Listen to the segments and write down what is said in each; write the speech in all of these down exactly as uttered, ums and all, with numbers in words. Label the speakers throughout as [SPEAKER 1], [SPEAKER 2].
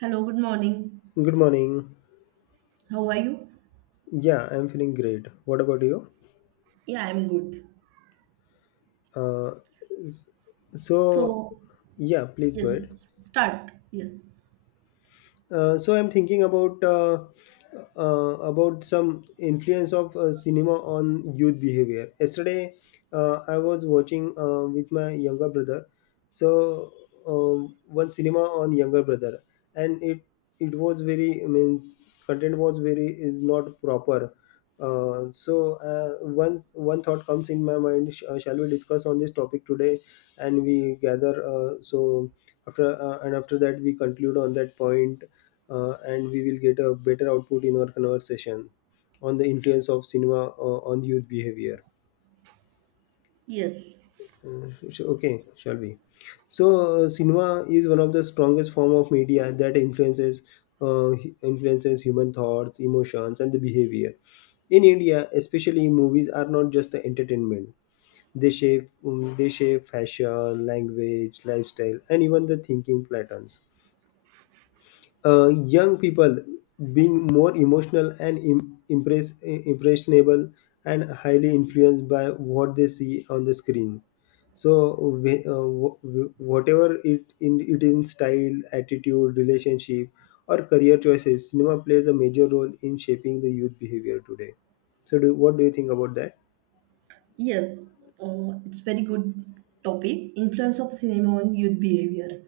[SPEAKER 1] Hello, good morning.
[SPEAKER 2] Good morning.
[SPEAKER 1] How are you?
[SPEAKER 2] Yeah, I'm feeling great. What about you?
[SPEAKER 1] Yeah, I'm good.
[SPEAKER 2] Uh, s- so,
[SPEAKER 1] So,
[SPEAKER 2] yeah, please go
[SPEAKER 1] yes,
[SPEAKER 2] ahead.
[SPEAKER 1] s- start. Yes,
[SPEAKER 2] Uh, so I'm thinking about uh, uh, about some influence of uh, cinema on youth behavior. Yesterday, uh, I was watching uh, with my younger brother. So um, one cinema on younger brother, and it it was very means content was very is not proper. Uh, so uh, one one thought comes in my mind. Sh- uh, shall we discuss on this topic today? And we gather. Uh, so after uh, and after that we conclude on that point uh, and we will get a better output in our conversation on the influence of cinema uh, on youth behavior.
[SPEAKER 1] yes,
[SPEAKER 2] Uh, sh- okay, shall we? So uh, cinema is one of the strongest form of media that influences uh, hu- influences human thoughts, emotions, and the behavior. In India, especially, movies are not just the entertainment. They shape um, they shape fashion, language, lifestyle, and even the thinking patterns. Uh, young people, being more emotional and im- impress- impressionable and highly influenced by what they see on the screen. So wh- uh, wh- whatever, it in it in style, attitude, relationship, or career choices, cinema plays a major role in shaping the youth behavior today. So do, what do you think about that?
[SPEAKER 1] yes. Uh, it's very good topic. Influence of cinema on youth behavior.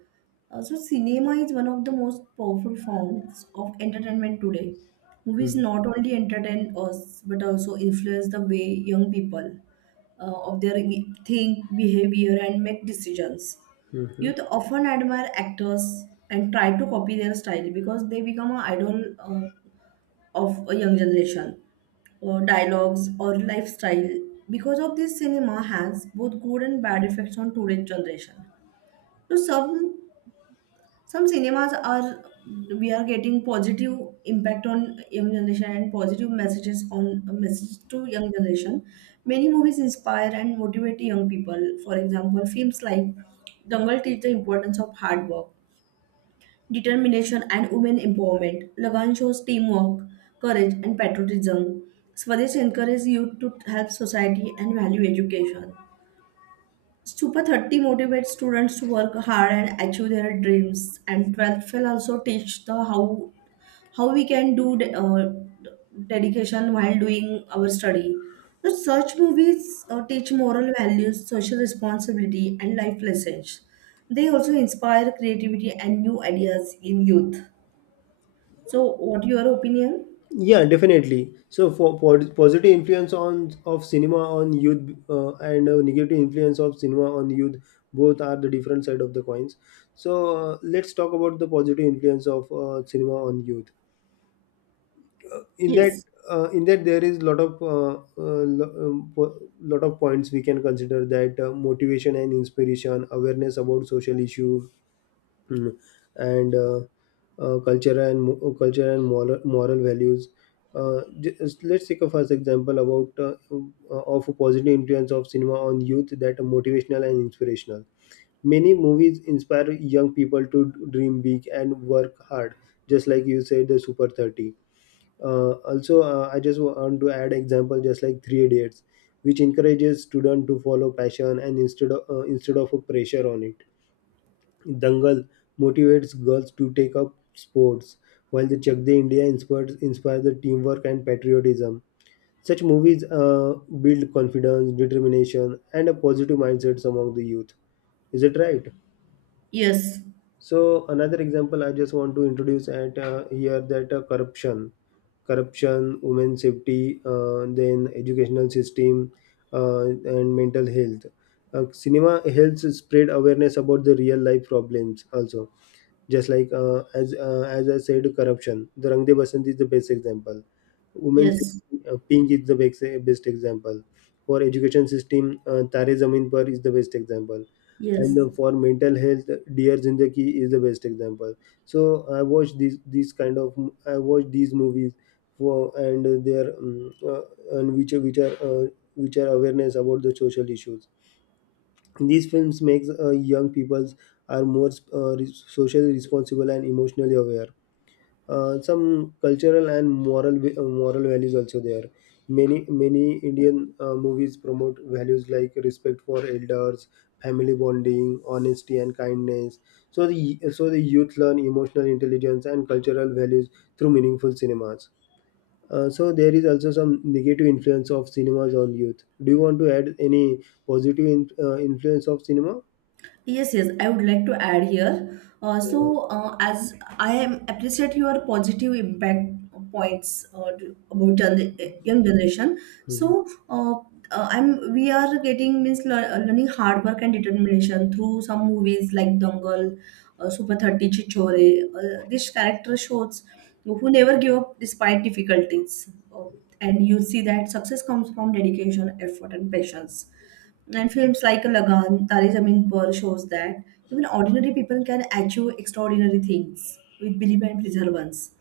[SPEAKER 1] Uh, so, cinema is one of the most powerful forms of entertainment today. Movies not only entertain us but also influence the way young people uh, of their think, behavior, and make decisions.
[SPEAKER 2] Mm-hmm.
[SPEAKER 1] Youth often admire actors and try to copy their style because they become an idol uh, of a young generation. Or dialogues or lifestyle. Because of this, cinema has both good and bad effects on today's generation. So some some cinemas are we are getting positive impact on young generation and positive messages on messages to young generation. Many movies inspire and motivate young people. For example, films like Dangal teach the importance of hard work determination and women empowerment. Lagan shows teamwork, courage, and patriotism. Swadesh encourages youth to help society and value education. Super thirty motivates students to work hard and achieve their dreams. And twelfth will also teach the how how we can do de- uh, dedication while doing our study. So such movies uh, teach moral values, social responsibility, and life lessons. They also inspire creativity and new ideas in youth. So, what your opinion?
[SPEAKER 2] Yeah, definitely. So for, for positive influence on of cinema on youth uh, and uh, negative influence of cinema on youth, both are the different side of the coins. So uh, let's talk about the positive influence of uh, cinema on youth. In that,
[SPEAKER 1] Yes,
[SPEAKER 2] uh, in that there is lot of uh, uh, lo- um, po- lot of points we can consider that uh, motivation and inspiration, awareness about social issue. Mm. And uh, uh, culture and mo- uh, culture and moral moral values. Uh, just, let's take a first example about uh, uh, of a positive influence of cinema on youth that are motivational and inspirational. Many movies inspire young people to dream big and work hard, just like you said, the Super Thirty. Uh, also, uh, I just want to add example, just like Three Idiots, which encourages students to follow passion and instead of uh, instead of a pressure on it. Dangal motivates girls to take up sports, while the Chak De India inspires, inspires the teamwork and patriotism. Such movies uh, build confidence, determination, and a positive mindset among the youth. Is it right?
[SPEAKER 1] yes,
[SPEAKER 2] So another example I just want to introduce at uh, here, that uh, corruption, corruption, women safety, uh, then educational system, uh, and mental health. Uh, cinema helps spread awareness about the real life problems also, just like uh, as uh, as I said, corruption. The Rangde Basant is the best example. Women's
[SPEAKER 1] yes,
[SPEAKER 2] uh, pink is the best, best example. For education system, uh, Tare Zameen Par is the best example.
[SPEAKER 1] yes.
[SPEAKER 2] And uh, for mental health, Dear Zindagi is the best example. So I watch these these kind of I watch these movies for and their um, uh, and which are- which are uh, which are awareness about the social issues. These films makes uh, young peoples are more uh, re- socially responsible and emotionally aware. Uh, some cultural and moral va- uh, moral values also there. Many many Indian uh, movies promote values like respect for elders, family bonding, honesty, and kindness. So the so the youth learn emotional intelligence and cultural values through meaningful cinemas. Uh, so there is also some negative influence of cinemas on youth. Do you want to add any positive in, uh, influence of cinema?
[SPEAKER 1] Yes, yes, I would like to add here. Uh,
[SPEAKER 2] Mhm.
[SPEAKER 1] so, uh, as I am appreciate your positive impact points uh, to- about gen- young generation. So, uh, uh, I'm we are getting means lear- uh, learning hard work and determination through some movies like Dangal, uh, Super Thirty, Chichore. Uh, this character shows who never give up despite difficulties, uh, and you see that success comes from dedication, effort, and patience and films like Lagan, Tare Zameen Par shows that even ordinary people can achieve extraordinary things with belief and perseverance.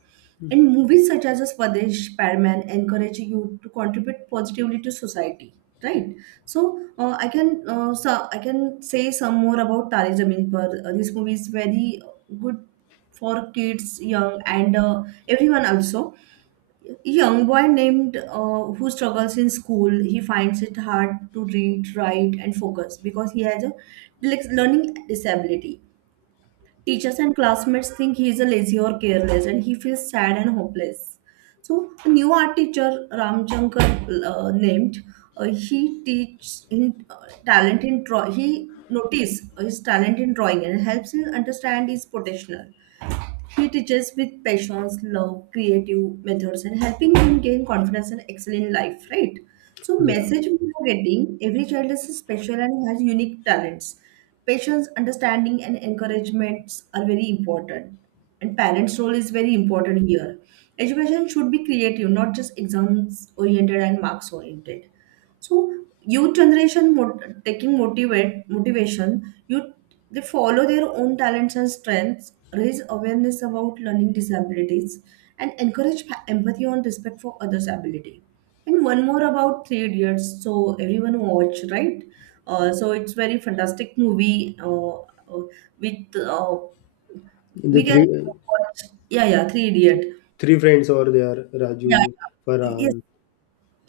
[SPEAKER 1] And movies such as Swadesh, Padman encourage you to contribute positively to society, right? So uh, I can uh, so I can say some more about Tare Zameen Par. Uh, this movie is very good for kids, young, and uh, everyone also young boy named uh, who struggles in school, he finds it hard to read write and focus because he has a dylex- learning disability. Teachers and classmates think he is a lazy or careless and he feels sad and hopeless. So a new art teacher ramchankar uh, named, uh, he teaches in, uh, talent in draw, he notice his talent in drawing and helps him understand his potential. He teaches with passions, love, creative methods, and helping them gain confidence and excel in life, right? So,
[SPEAKER 2] Yeah,
[SPEAKER 1] message we are getting every child is special and has unique talents. Patience, understanding, and encouragements are very important. And parents' role is very important here. Education should be creative, not just exams oriented and marks oriented. So youth generation mot- taking motivate motivation, you they follow their own talents and strengths, raise awareness about learning disabilities, and encourage pa- empathy and respect for others' ability. And one more about Three Idiots. So everyone watch right. Uh, so it's very fantastic movie. Uh, uh, with uh,
[SPEAKER 2] the
[SPEAKER 1] We can
[SPEAKER 2] three
[SPEAKER 1] watch, yeah, yeah, Three Idiot,
[SPEAKER 2] three friends over there,
[SPEAKER 1] yeah,
[SPEAKER 2] Raju,
[SPEAKER 1] yeah. Yes,
[SPEAKER 2] Farhan.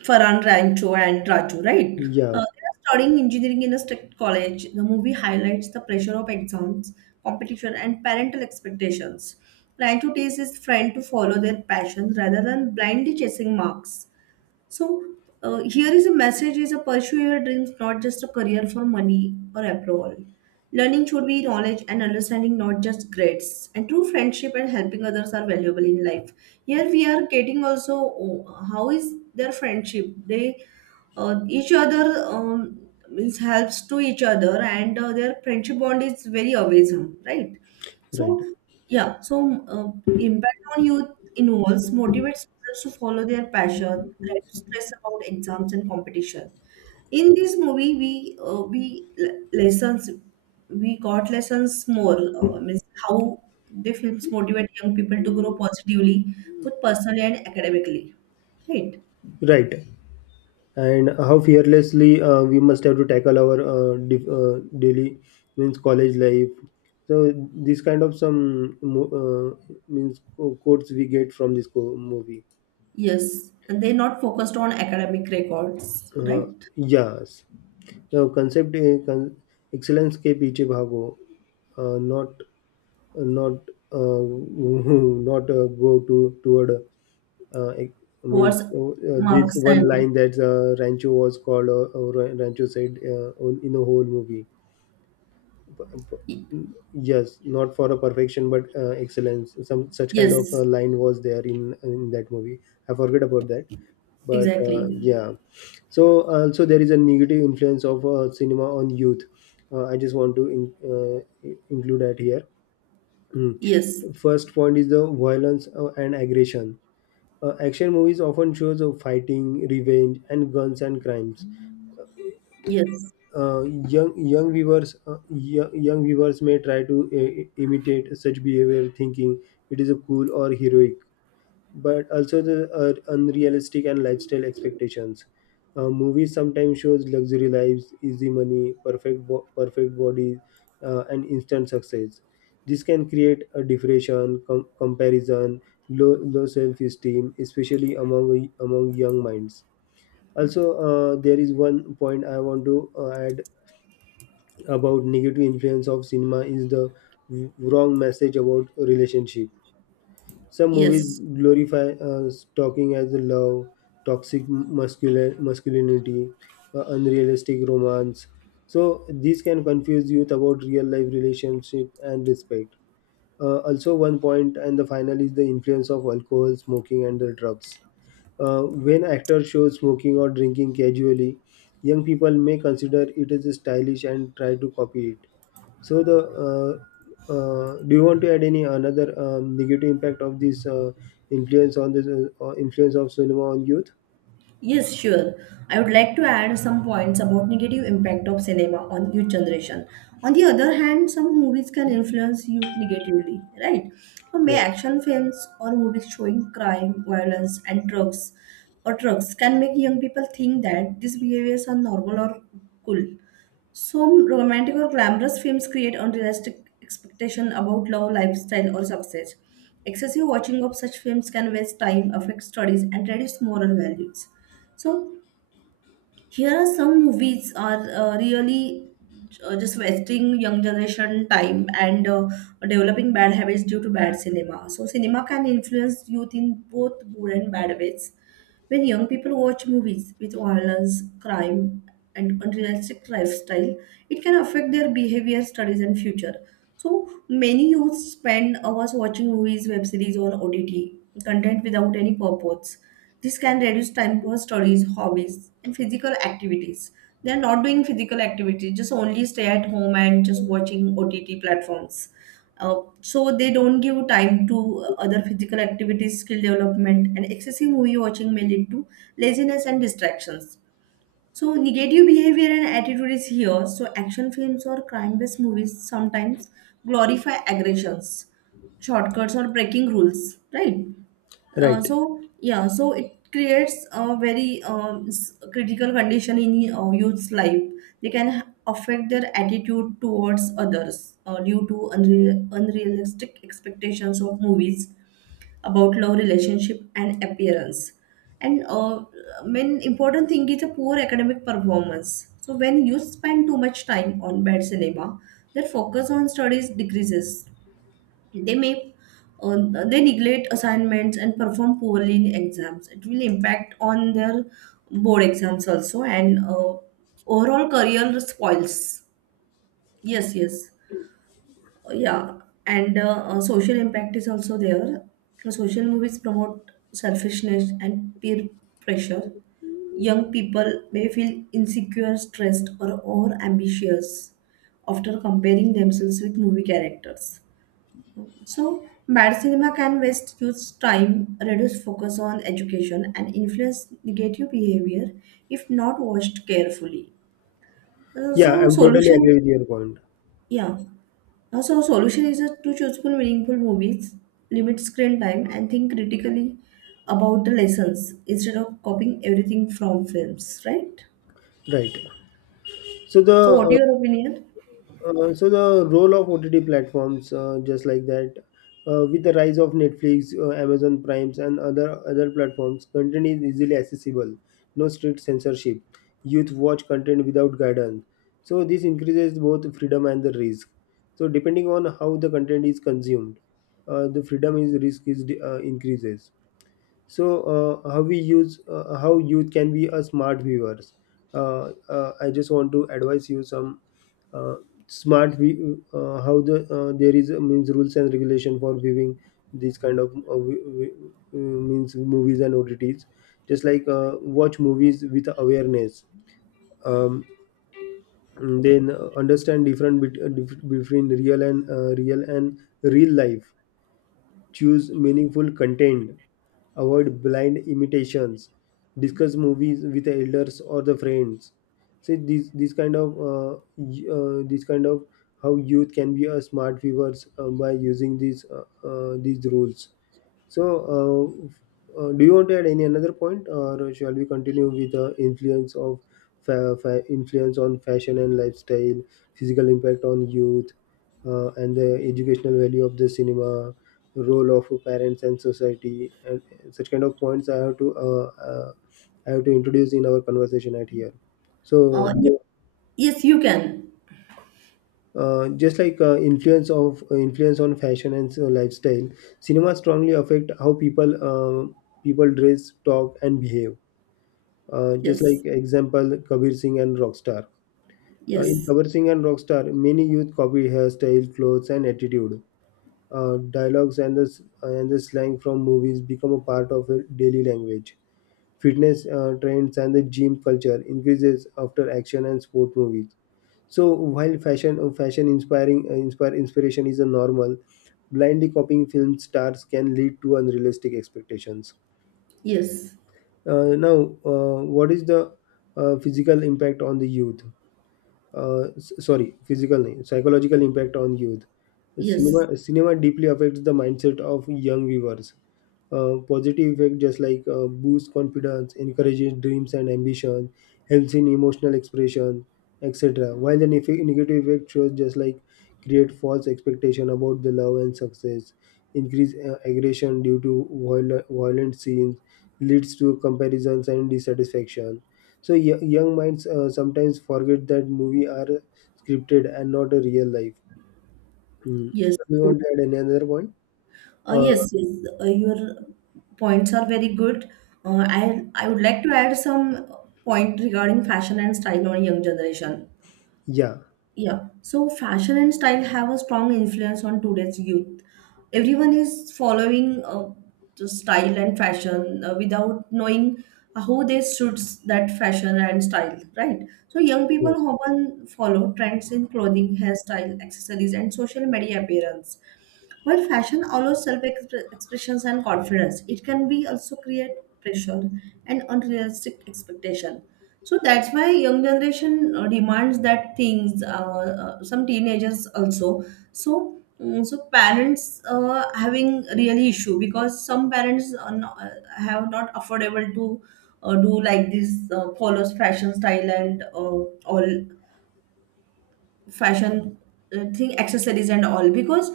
[SPEAKER 1] Farhan Rancho and Raju, right? Uh,
[SPEAKER 2] Yeah,
[SPEAKER 1] they are studying engineering in a strict college. The movie highlights the pressure of exams, competition, and parental expectations. Rancho takes his friend to follow their passions rather than blindly chasing marks. So uh, here is a message: is a pursue your dreams, not just a career for money or approval. Learning should be knowledge and understanding, not just grades. And true friendship and helping others are valuable in life. Here we are getting also, oh, how is their friendship? They uh, each other, um, means helps to each other, and uh, their friendship bond is very amazing, right?
[SPEAKER 2] right,
[SPEAKER 1] So, yeah, so uh, impact on youth involves motivates students to follow their passion, less stress about exams and competition. In this movie, we uh, we le- lessons we got lessons more uh, means how the films motivate young people to grow positively, both personally and academically, right?
[SPEAKER 2] right. And how fearlessly uh, we must have to tackle our uh, dif- uh, daily means college life. So this kind of some mo- uh, means co- quotes we get from this co- movie.
[SPEAKER 1] Yes, and they're not focused on academic records,
[SPEAKER 2] Uh,
[SPEAKER 1] right?
[SPEAKER 2] yes, the concept uh, con- excellence के पीछे भागो, uh, not not uh, not uh, go to toward uh, ex- I mean
[SPEAKER 1] Towards
[SPEAKER 2] uh, this
[SPEAKER 1] marks
[SPEAKER 2] one
[SPEAKER 1] and
[SPEAKER 2] line that uh, Rancho was called, or, or Rancho said uh, on- in a whole movie. P- p- Yes, not for a perfection but uh, excellence. Some such kind of
[SPEAKER 1] yes,
[SPEAKER 2] uh, line was there in in that movie. I forget about that, but
[SPEAKER 1] exactly.
[SPEAKER 2] uh, yeah. So also there is a negative influence of uh, cinema on youth. Uh, I just want to in, uh, include that here.
[SPEAKER 1] Yes,
[SPEAKER 2] First point is the violence uh, and aggression. Uh, action movies often shows of fighting, revenge, and guns and crimes.
[SPEAKER 1] yes,
[SPEAKER 2] Uh, young young viewers uh, yo- young viewers may try to uh, imitate such behavior, thinking it is a cool or heroic, but also the uh, unrealistic and lifestyle expectations. Uh, movies sometimes shows luxury lives, easy money, perfect bo- perfect bodies, uh, and instant success. This can create a depression, com- comparison, low low self esteem, especially among among young minds. Also, uh, there is one point I want to uh, add about negative influence of cinema is the w- wrong message about relationship. Some movies
[SPEAKER 1] yes,
[SPEAKER 2] glorify uh, stalking as a love, toxic muscular masculinity, uh, unrealistic romance. So these can confuse youth about real life relationship and respect. Uh, also, one point and the final is the influence of alcohol, smoking, and the drugs. Uh, when actors show smoking or drinking casually, young people may consider it as stylish and try to copy it. So the uh, uh, do you want to add any another um, negative impact of this uh, influence on this uh, uh, influence of cinema on youth?
[SPEAKER 1] yes, sure. I would like to add some points about negative impact of cinema on youth generation. On the other hand, some movies can influence youth negatively, right? So may
[SPEAKER 2] Right.
[SPEAKER 1] action films or movies showing crime, violence, and drugs or drugs can make young people think that these behaviors are normal or cool. Some romantic or glamorous films create unrealistic expectation about love, lifestyle, or success. Excessive watching of such films can waste time, affect studies, and reduce moral values. So here are some movies are uh, really uh, just wasting young generation time and uh, developing bad habits due to bad cinema. So cinema can influence youth in both good and bad ways. When young people watch movies with violence, crime, and unrealistic lifestyle, it can affect their behavior, studies, and future. So many youth spend hours watching movies, web series, or O T T content without any purpose. This can reduce time for studies, hobbies, and physical activities. They're not doing physical activity, just only stay at home and just watching ott platforms. uh, so they don't give time to other physical activities skill development and excessive movie watching may lead to laziness and distractions. So negative behavior and attitude is here. So action films or crime-based movies sometimes glorify aggressions, shortcuts, or breaking rules, right? Uh,
[SPEAKER 2] Right.
[SPEAKER 1] so yeah, so it creates a very um, s- critical condition in uh, youth's life. They can ha- affect their attitude towards others uh, due to unre- unrealistic expectations of movies about love relationship and appearance and uh, main important thing is a poor academic performance. So when you spend too much time on bad cinema their focus on studies decreases. they may uh, they neglect assignments and perform poorly in exams. It will impact on their board exams also and uh, overall career spoils. Yes, yes, yeah. And uh, uh, social impact is also there. The social movies promote selfishness and peer pressure. Young people may feel insecure stressed or over ambitious after comparing themselves with movie characters. So bad cinema can waste youth time reduce focus on education and influence negative behavior if not watched carefully. Uh,
[SPEAKER 2] Yeah,
[SPEAKER 1] so
[SPEAKER 2] I'm totally
[SPEAKER 1] solution.
[SPEAKER 2] agree with your point.
[SPEAKER 1] Yeah. Also, solution is just to chooseful, meaningful movies, limit screen time, and think critically about the lessons instead of copying everything from films, right?
[SPEAKER 2] Right. So the
[SPEAKER 1] So, what
[SPEAKER 2] uh,
[SPEAKER 1] your opinion?
[SPEAKER 2] Uh, so the role of O T T platforms, uh, just like that, uh, with the rise of Netflix, uh, Amazon Primes, and other other platforms, content is easily accessible. No strict censorship. Youth watch content without guidance. So this increases both freedom and the risk. So depending on how the content is consumed, uh, the freedom is risk is uh, increases. So uh, how we use, uh, how youth can be a smart viewers. uh, uh, I just want to advise you some uh, smart view uh, how the uh, there is uh, means rules and regulation for viewing these kind of uh, vi- vi- uh, means movies and odds, just like uh, watch movies with awareness, um, then uh, understand different bet- uh, dif- between real and uh, real and real life, choose meaningful content, avoid blind imitations, discuss movies with the elders or the friends. So these these kind of uh, y- uh, this kind of how youth can be a smart viewers uh, by using these uh, uh, these rules. So, uh, uh, do you want to add any another point, or shall we continue with the influence of fa- fa- influence on fashion and lifestyle, physical impact on youth, uh, and the educational value of the cinema? Role of parents and society, and such kind of points I have to uh, uh, I have to introduce in our conversation at here. So
[SPEAKER 1] Uh, yes, yes, you can.
[SPEAKER 2] uh, just like uh, influence of influence on fashion and so lifestyle, cinema strongly affect how people uh, people dress, talk, and behave, uh, just
[SPEAKER 1] Yes,
[SPEAKER 2] like example Kabir Singh and Rockstar. Uh, in
[SPEAKER 1] yes,
[SPEAKER 2] Kabir Singh and Rockstar, many youth copy hairstyle, clothes, and attitude. Uh, dialogues and the, s- and the slang from movies become a part of their daily language. Fitness uh, trends and the gym culture increases after action and sport movies. So while fashion uh, fashion inspiring uh, inspire inspiration is a normal, blindly copying film stars can lead to unrealistic expectations.
[SPEAKER 1] yes,
[SPEAKER 2] Uh, now, uh, what is the uh, physical impact on the youth? Uh, s- sorry, physical, nahi, psychological impact on youth.
[SPEAKER 1] yes,
[SPEAKER 2] Cinema, cinema deeply affects the mindset of young viewers. Uh, positive effect, just like uh, boosts confidence, encourages dreams and ambition, helps in emotional expression, et cetera. While the nef- negative effect shows, just like, create false expectation about the love and success, increase uh, aggression due to viol- violent scenes, leads to comparisons and dissatisfaction. So y- young minds uh, sometimes forget that movie are scripted and not a real life. Mm.
[SPEAKER 1] yes,
[SPEAKER 2] So you
[SPEAKER 1] true.
[SPEAKER 2] want to add any another point?
[SPEAKER 1] Uh,
[SPEAKER 2] Uh,
[SPEAKER 1] yes, yes, uh, your points are very good. Uh, I I would like to add some point regarding fashion and style on young generation.
[SPEAKER 2] yeah.
[SPEAKER 1] Yeah, so fashion and style have a strong influence on today's youth. Everyone is following uh, the style and fashion uh, without knowing how they suits that fashion and style, right? So young people
[SPEAKER 2] Yes.
[SPEAKER 1] often follow trends in clothing, hairstyle, accessories, and social media appearance. While fashion allows self-expressions and confidence, it can be also create pressure and unrealistic expectation. So that's why young generation uh, demands that things. Uh, uh, some teenagers also. So mm, so parents uh, having really issue because some parents are not, uh, have not affordable to uh, do like this, uh, follows fashion style and uh, all fashion uh, thing accessories and all because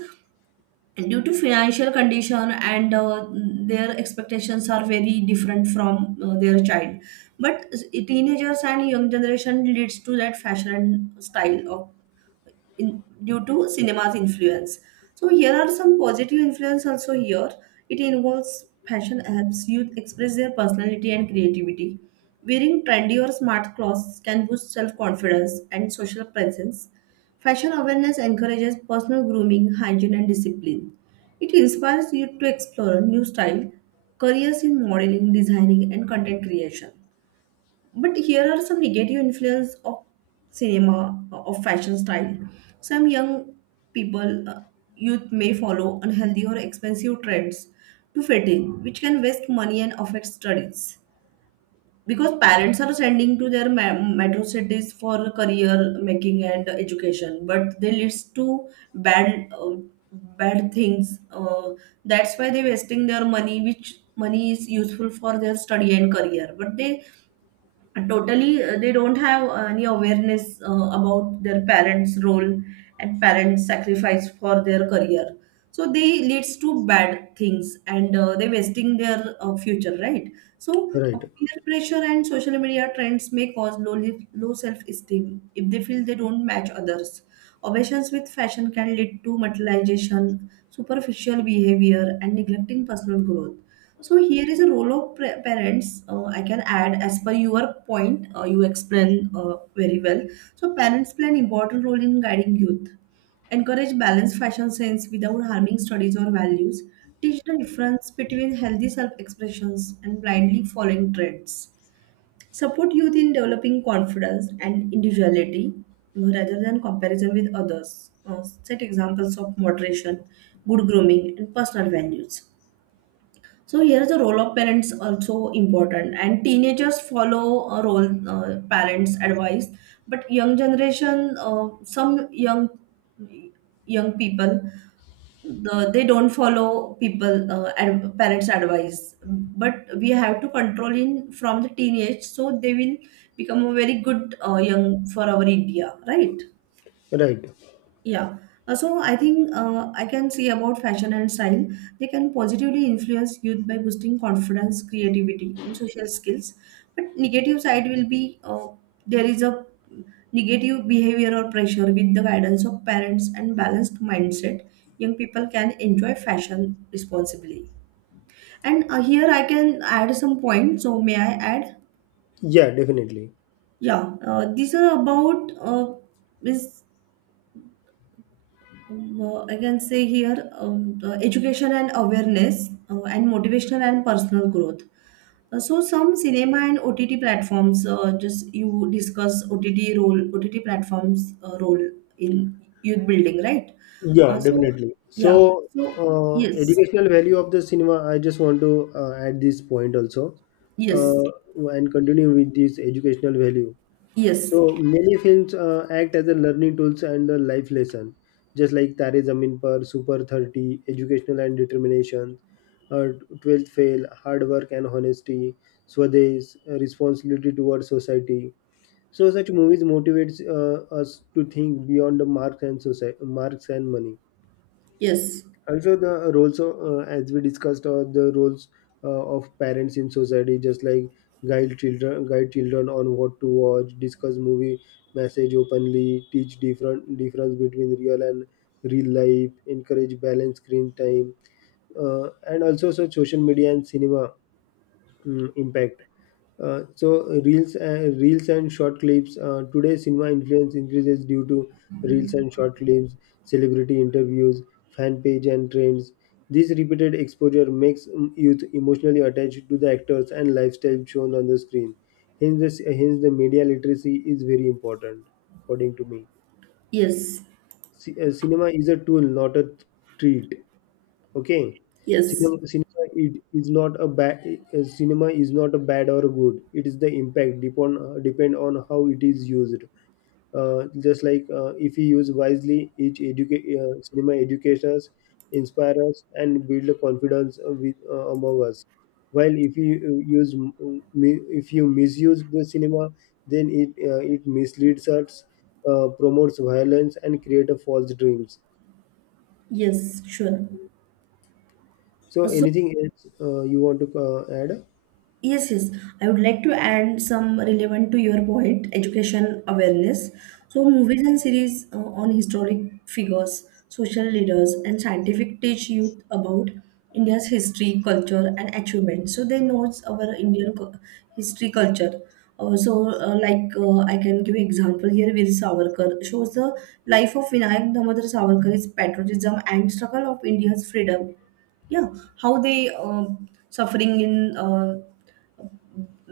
[SPEAKER 1] and due to financial condition and uh, their expectations are very different from uh, their child but teenagers and young generation leads to that fashion and style of in, due to cinema's influence. So here are some positive influence also here. It involves fashion helps Youth express their personality and creativity. Wearing trendy or smart clothes can boost self-confidence and social presence. Fashion awareness encourages personal grooming, hygiene, and discipline. It inspires you to explore new style, careers in modeling, designing, and content creation. But here are some negative influence of cinema uh, of fashion style. Some young people, uh, youth may follow unhealthy or expensive trends to fit in, which can waste money and affect studies because parents are sending to their ma- metro cities for career making and education but they leads to bad uh, bad things. Uh, that's why they're wasting their money which money is useful for their study and career but they and totally uh, they don't have uh, any awareness uh, about their parents role and parents sacrifice for their career. So they leads to bad things and uh, they wasting their uh, future, right? So uh,
[SPEAKER 2] Right.
[SPEAKER 1] peer pressure and social media trends may cause low li- low self esteem if they feel they don't match others. Obsessions with fashion can lead to materialization superficial behavior and neglecting personal growth. So here is a role of pre- parents. Uh, I can add as per your point. Uh, you explain uh, very well. So parents play an important role in guiding youth. Encourage balanced fashion sense without harming studies or values. Teach the difference between healthy self-expressions and blindly following trends. Support youth in developing confidence and individuality uh, rather than comparison with others. Uh, set examples of moderation, good grooming, and personal values. So here's the role of parents also important, and teenagers follow a role uh, parents' advice, but young generation, uh, some young young people, the, they don't follow people uh, ad, parents' advice. But we have to control in from the teenage, so they will become a very good uh, young for our India, right?
[SPEAKER 2] Right.
[SPEAKER 1] Yeah. Uh, So I think uh, I can say about fashion and style. They can positively influence youth by boosting confidence, creativity, and social skills. But negative side will be uh, there is a negative behavior or pressure with the guidance of parents and balanced mindset. Young people can enjoy fashion responsibly. And uh, here I can add some points. So may I add?
[SPEAKER 2] Yeah. Definitely.
[SPEAKER 1] Yeah, uh, these are about uh, is Um, uh, I can say here um, uh, education and awareness uh, and motivational and personal growth. Uh, so some cinema and O T T platforms, uh, just you discuss O T T role, O T T platforms uh, role in youth building, right? Uh,
[SPEAKER 2] Yeah.
[SPEAKER 1] so
[SPEAKER 2] Definitely.
[SPEAKER 1] yeah,
[SPEAKER 2] So
[SPEAKER 1] so
[SPEAKER 2] uh,
[SPEAKER 1] yes,
[SPEAKER 2] educational value of the cinema. I just want to uh, add this point also,
[SPEAKER 1] yes,
[SPEAKER 2] uh, and continue with this educational value.
[SPEAKER 1] yes,
[SPEAKER 2] So many films uh, act as a learning tools and a life lesson, just like Tare Zameen Par, Super thirty, Educational and Determination, uh, twelfth Fail, Hard Work and Honesty, Swadesh, uh, Responsibility Towards Society. So such movies motivates uh, us to think beyond the marks and society, marks and money.
[SPEAKER 1] yes,
[SPEAKER 2] Also the roles of, uh, as we discussed uh, the roles uh, of parents in society, just like guide children guide children on what to watch, discuss movie message openly, teach different difference between real and real life, encourage balanced screen time. Uh, and also, so social media and cinema, mm, impact. Uh, so uh, reels and reels and short clips. Uh, today, cinema influence increases due to reels and short clips, celebrity interviews, fan page, and trends. This repeated exposure makes mm, youth emotionally attached to the actors and lifestyle shown on the screen. Hence, the, hence the media literacy is very important, according to me.
[SPEAKER 1] yes,
[SPEAKER 2] C- uh, cinema is a tool, not a treat. Okay.
[SPEAKER 1] yes,
[SPEAKER 2] Cinema, cinema it is not a bad. Cinema is not a bad or good, it is the impact, depend depend on how it is used. Uh, just like, uh, if we use wisely, each educa- uh, cinema educators inspire us and build a confidence uh, with, uh, among us. While if you uh, use, mi- if you misuse the cinema, then it uh, it misleads us, uh, promotes violence and create a false dreams.
[SPEAKER 1] yes, sure.
[SPEAKER 2] So
[SPEAKER 1] Uh, So
[SPEAKER 2] anything else uh, you want to uh, add?
[SPEAKER 1] Yes, yes. I would like to add some relevant to your point, education awareness. So, movies and series uh, on historic figures, social leaders, and scientific teach youth about India's history, culture, and achievements. So they knows our Indian cu- history, culture. Also, uh, like uh, I can give example here, Veer Savarkar shows the life of Vinayak Damodar Savarkar, his patriotism and struggle of India's freedom. Yeah, how they uh, suffering in. Uh,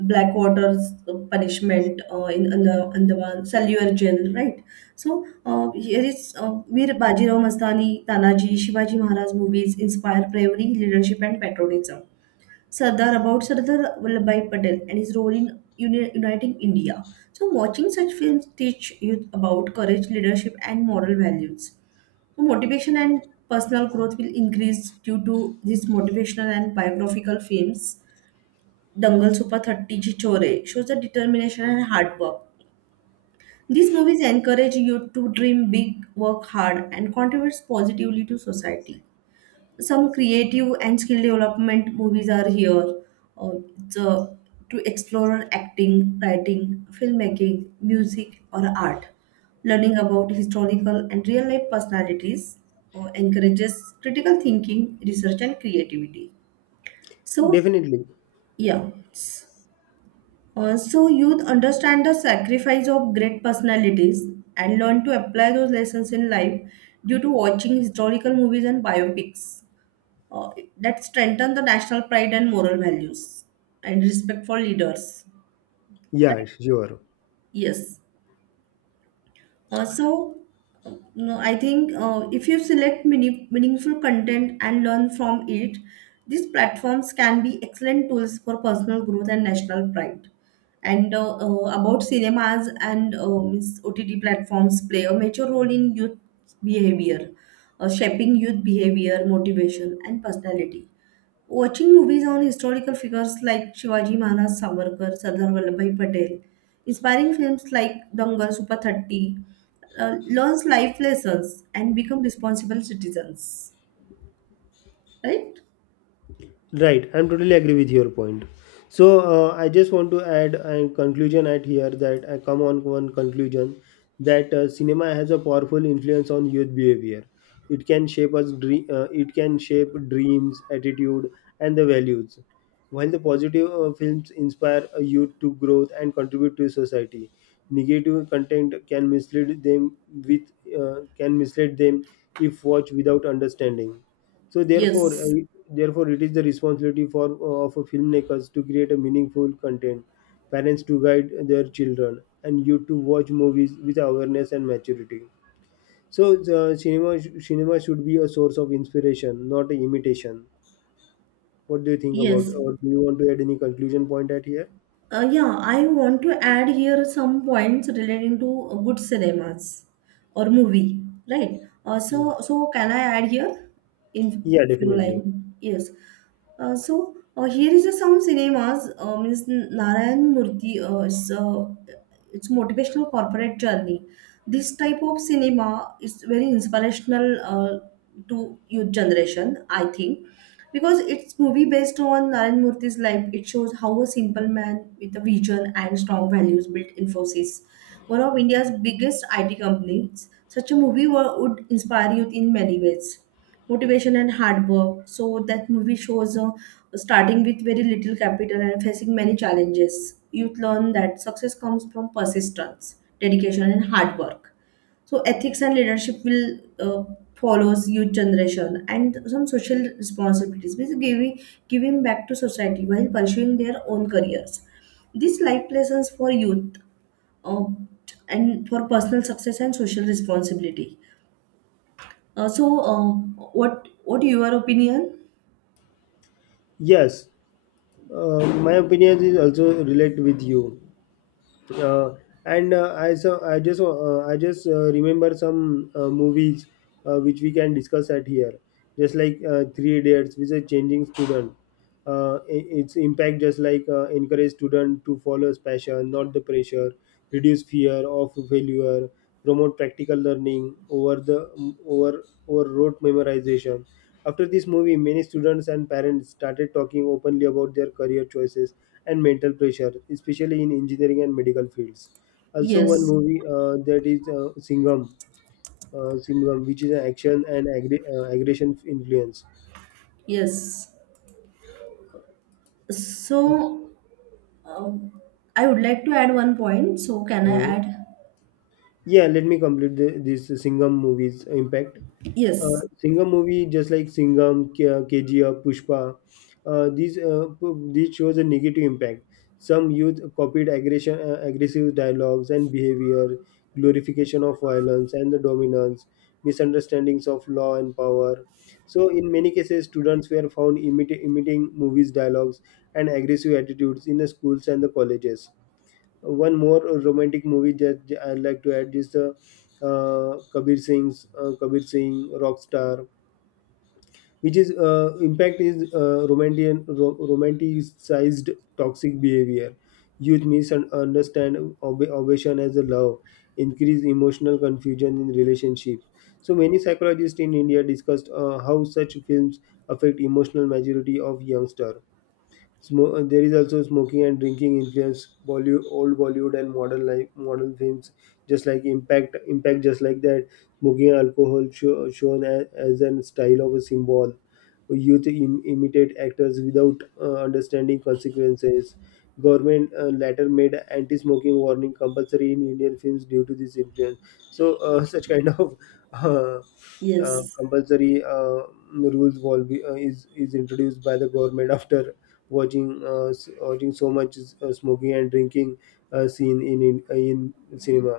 [SPEAKER 1] Blackwater's uh, punishment uh, in Anda- Andaman, Saluar jail, right? So uh, here is uh, Veer Bajirao Mastani, Tanaji, Shivaji Maharaj movies inspire bravery, leadership, and patriotism. Sardar about Sardar Vallabhbhai Patel and his role in uni- uniting India. So watching such films teach youth about courage, leadership, and moral values. So motivation and personal growth will increase due to these motivational and biographical films Dangal Sopa thirty ji chore shows the determination and hard work. These movies encourage you to dream big, work hard, and contribute positively to society. Some creative and skill development movies are here uh, the, to explore acting, writing, filmmaking, music, or art. Learning about historical and real life personalities uh, encourages critical thinking, research, and creativity. So,
[SPEAKER 2] Definitely.
[SPEAKER 1] yeah. Uh, so youth understand the sacrifice of great personalities and learn to apply those lessons in life due to watching historical movies and biopics uh, that strengthen the national pride and moral values and respect for leaders.
[SPEAKER 2] Yeah,
[SPEAKER 1] Right?
[SPEAKER 2] sure.
[SPEAKER 1] Yes. Uh, so, uh, no, I think uh, if you select meaning, meaningful content and learn from it, these platforms can be excellent tools for personal growth and national pride. And uh, uh, about cinemas and uh, means O T T platforms play a major role in youth behavior, uh, shaping youth behavior, motivation, and personality. Watching movies on historical figures like Shivaji Maharaj Savarkar, Sardar Vallabhbhai Patel, inspiring films like Dangal, Super thirty, uh, learns life lessons and become responsible citizens. Right?
[SPEAKER 2] Right, I'm totally agree with your point. So, uh, I just want to add a conclusion at here, that I come on one conclusion that uh, cinema has a powerful influence on youth behavior. It can shape us. Dre- uh, it can shape dreams, attitude, and the values. While the positive uh, films inspire a youth to growth and contribute to society, negative content can mislead them with, uh, can mislead them if watched without understanding. So therefore, uh,
[SPEAKER 1] Yes.
[SPEAKER 2] therefore, it is the responsibility for uh, of filmmakers to create a meaningful content, parents to guide their children, and you to watch movies with awareness and maturity. So, the cinema cinema should be a source of inspiration, not an imitation. What do you think about,
[SPEAKER 1] Yes.
[SPEAKER 2] or do you want to add any conclusion point at here?
[SPEAKER 1] Uh, yeah, I want to add here some points relating to uh, good cinemas or movie, right? Uh,
[SPEAKER 2] Mm.
[SPEAKER 1] so, so can I add here in
[SPEAKER 2] Yeah,
[SPEAKER 1] few
[SPEAKER 2] definitely.
[SPEAKER 1] line? Yes. Uh, so uh, here is a some cinemas. Uh, means Narayan Murthy. Uh, is, uh, it's motivational corporate journey. This type of cinema is very inspirational uh, to youth generation. I think because it's movie based on Naren Murthy's life. It shows how a simple man with a vision and strong values built Infosys, one of India's biggest I T companies. Such a movie wo- would inspire youth in many ways. Motivation and hard work. So that movie shows uh, starting with very little capital and facing many challenges. Youth learn that success comes from persistence, dedication, and hard work. So ethics and leadership will uh, follows youth generation and some social responsibilities, which giving giving back to society while pursuing their own careers. These life lessons for youth uh, and for personal success and social responsibility. Uh, so, uh, what what your opinion?
[SPEAKER 2] Yes, uh, my opinion is also relate with you. Uh, and uh, I, so I just uh, I just uh, remember some uh, movies uh, which we can discuss at here, just like uh, Three Idiots, which is changing student. Uh, i- its impact, just like uh, encourage student to follow his passion, not the pressure, reduce fear of failure, promote practical learning over the over over rote memorization. After this movie, many students and parents started talking openly about their career choices and mental pressure, especially in engineering and medical fields. Also, one
[SPEAKER 1] Yes,
[SPEAKER 2] movie uh, that is uh, Singham, uh, Singham, which is an action and aggre- uh, aggression influence.
[SPEAKER 1] yes. So, uh, I would like to add one point. So, can I
[SPEAKER 2] Uh,
[SPEAKER 1] add?
[SPEAKER 2] yeah, let me complete the, this Singham movie's impact. Uh,
[SPEAKER 1] Yes,
[SPEAKER 2] Singham movie, just like Singham, K- uh, K G F, Pushpa, uh, these, uh, p- these shows a negative impact. Some youth copied aggression, uh, aggressive dialogues and behavior, glorification of violence and the dominance, misunderstandings of law and power. So, in many cases, students were found imita- imitating movies dialogues and aggressive attitudes in the schools and the colleges. One more romantic movie that I'd like to add is uh, uh, Kabir Singh's, uh, Kabir Singh Rockstar, which is uh, impact is uh, romantic, ro- romanticized toxic behavior. Youth misunderstand ob- obsession as a love, increase emotional confusion in relationships. So many psychologists in India discussed uh, how such films affect emotional maturity of youngster. Smo- uh, there is also smoking and drinking influence, Bollywood, old Bollywood and modern life, modern films, just like impact, impact just like that. Smoking alcohol show, shown as, as an style of a symbol. Youth, Im- imitate actors without uh, understanding consequences. Government uh, later made anti-smoking warning compulsory in Indian films due to this influence. So uh, such kind of uh, uh,
[SPEAKER 1] yes,
[SPEAKER 2] compulsory uh, rules will be, uh, is is introduced by the government after watching, uh, s- watching so much uh, smoking and drinking uh, seen in in, uh, in cinema.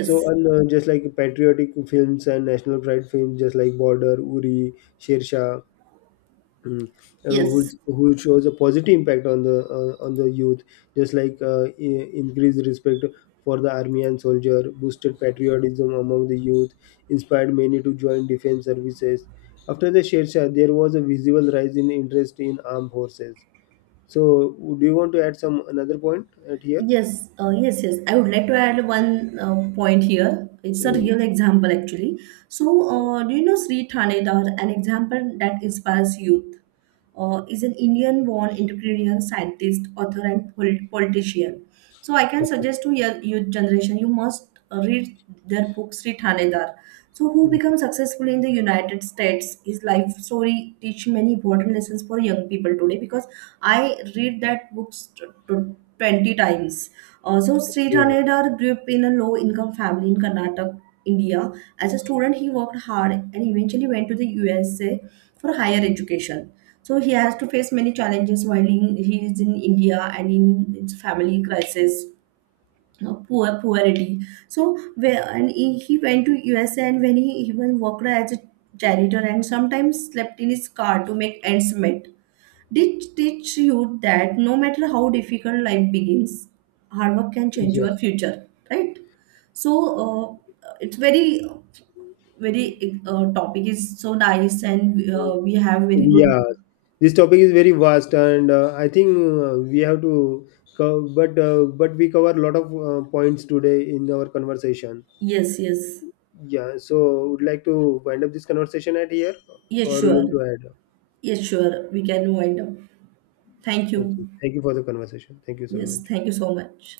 [SPEAKER 2] So and uh, just like patriotic films and national pride films, just like Border, Uri, Shershah, mm, uh, who
[SPEAKER 1] yes.
[SPEAKER 2] who shows a positive impact on the, uh, on the youth, just like uh, i- increased respect for the army and soldier, boosted patriotism among the youth, inspired many to join defense services. After the Shershah, there was a visible rise in interest in armed forces. So, would you want to add some another point at here?
[SPEAKER 1] Yes, uh, yes, yes. I would like to add one uh, point here. It's a
[SPEAKER 2] Uh,
[SPEAKER 1] real example, actually. So, uh, do you know Sri Thanedar, an example that inspires youth? Uh, is an Indian born entrepreneur, scientist, author, and polit- politician. So I can
[SPEAKER 2] Okay.
[SPEAKER 1] suggest to your youth generation, you must uh, read their book Sri Thanedar. So who
[SPEAKER 2] Mm,
[SPEAKER 1] becomes successful in the United States, his life story teach many important lessons for young people today because I read that books t- t- twenty times. Uh, so Sri
[SPEAKER 2] okay.
[SPEAKER 1] Thanedar grew up in a low income family in Karnataka, India. As a student, he worked hard and eventually went to the U S A for higher education. So he has to face many challenges while he, he is in India and in its family crisis, you know, poor poverty. So where and he, he went to U S A and when he even worked as a janitor and sometimes slept in his car to make ends meet. Did teach you that no matter how difficult life begins, hard work can change
[SPEAKER 2] Yeah.
[SPEAKER 1] your future, right? So uh, it's very very uh, topic is so nice and uh,
[SPEAKER 2] So,
[SPEAKER 1] we have very good
[SPEAKER 2] yeah. This topic is very vast, and uh, I think uh, we have to, co- but uh, but we cover a lot of uh, points today in our conversation.
[SPEAKER 1] yes yes.
[SPEAKER 2] Yeah. So, would like to wind up this conversation at here,
[SPEAKER 1] Yes,
[SPEAKER 2] or you
[SPEAKER 1] sure.
[SPEAKER 2] want to add?
[SPEAKER 1] Yes, sure. We can wind up. Thank you.
[SPEAKER 2] Okay. Thank you for the conversation. Thank you so
[SPEAKER 1] Yes,
[SPEAKER 2] much.
[SPEAKER 1] thank you so much.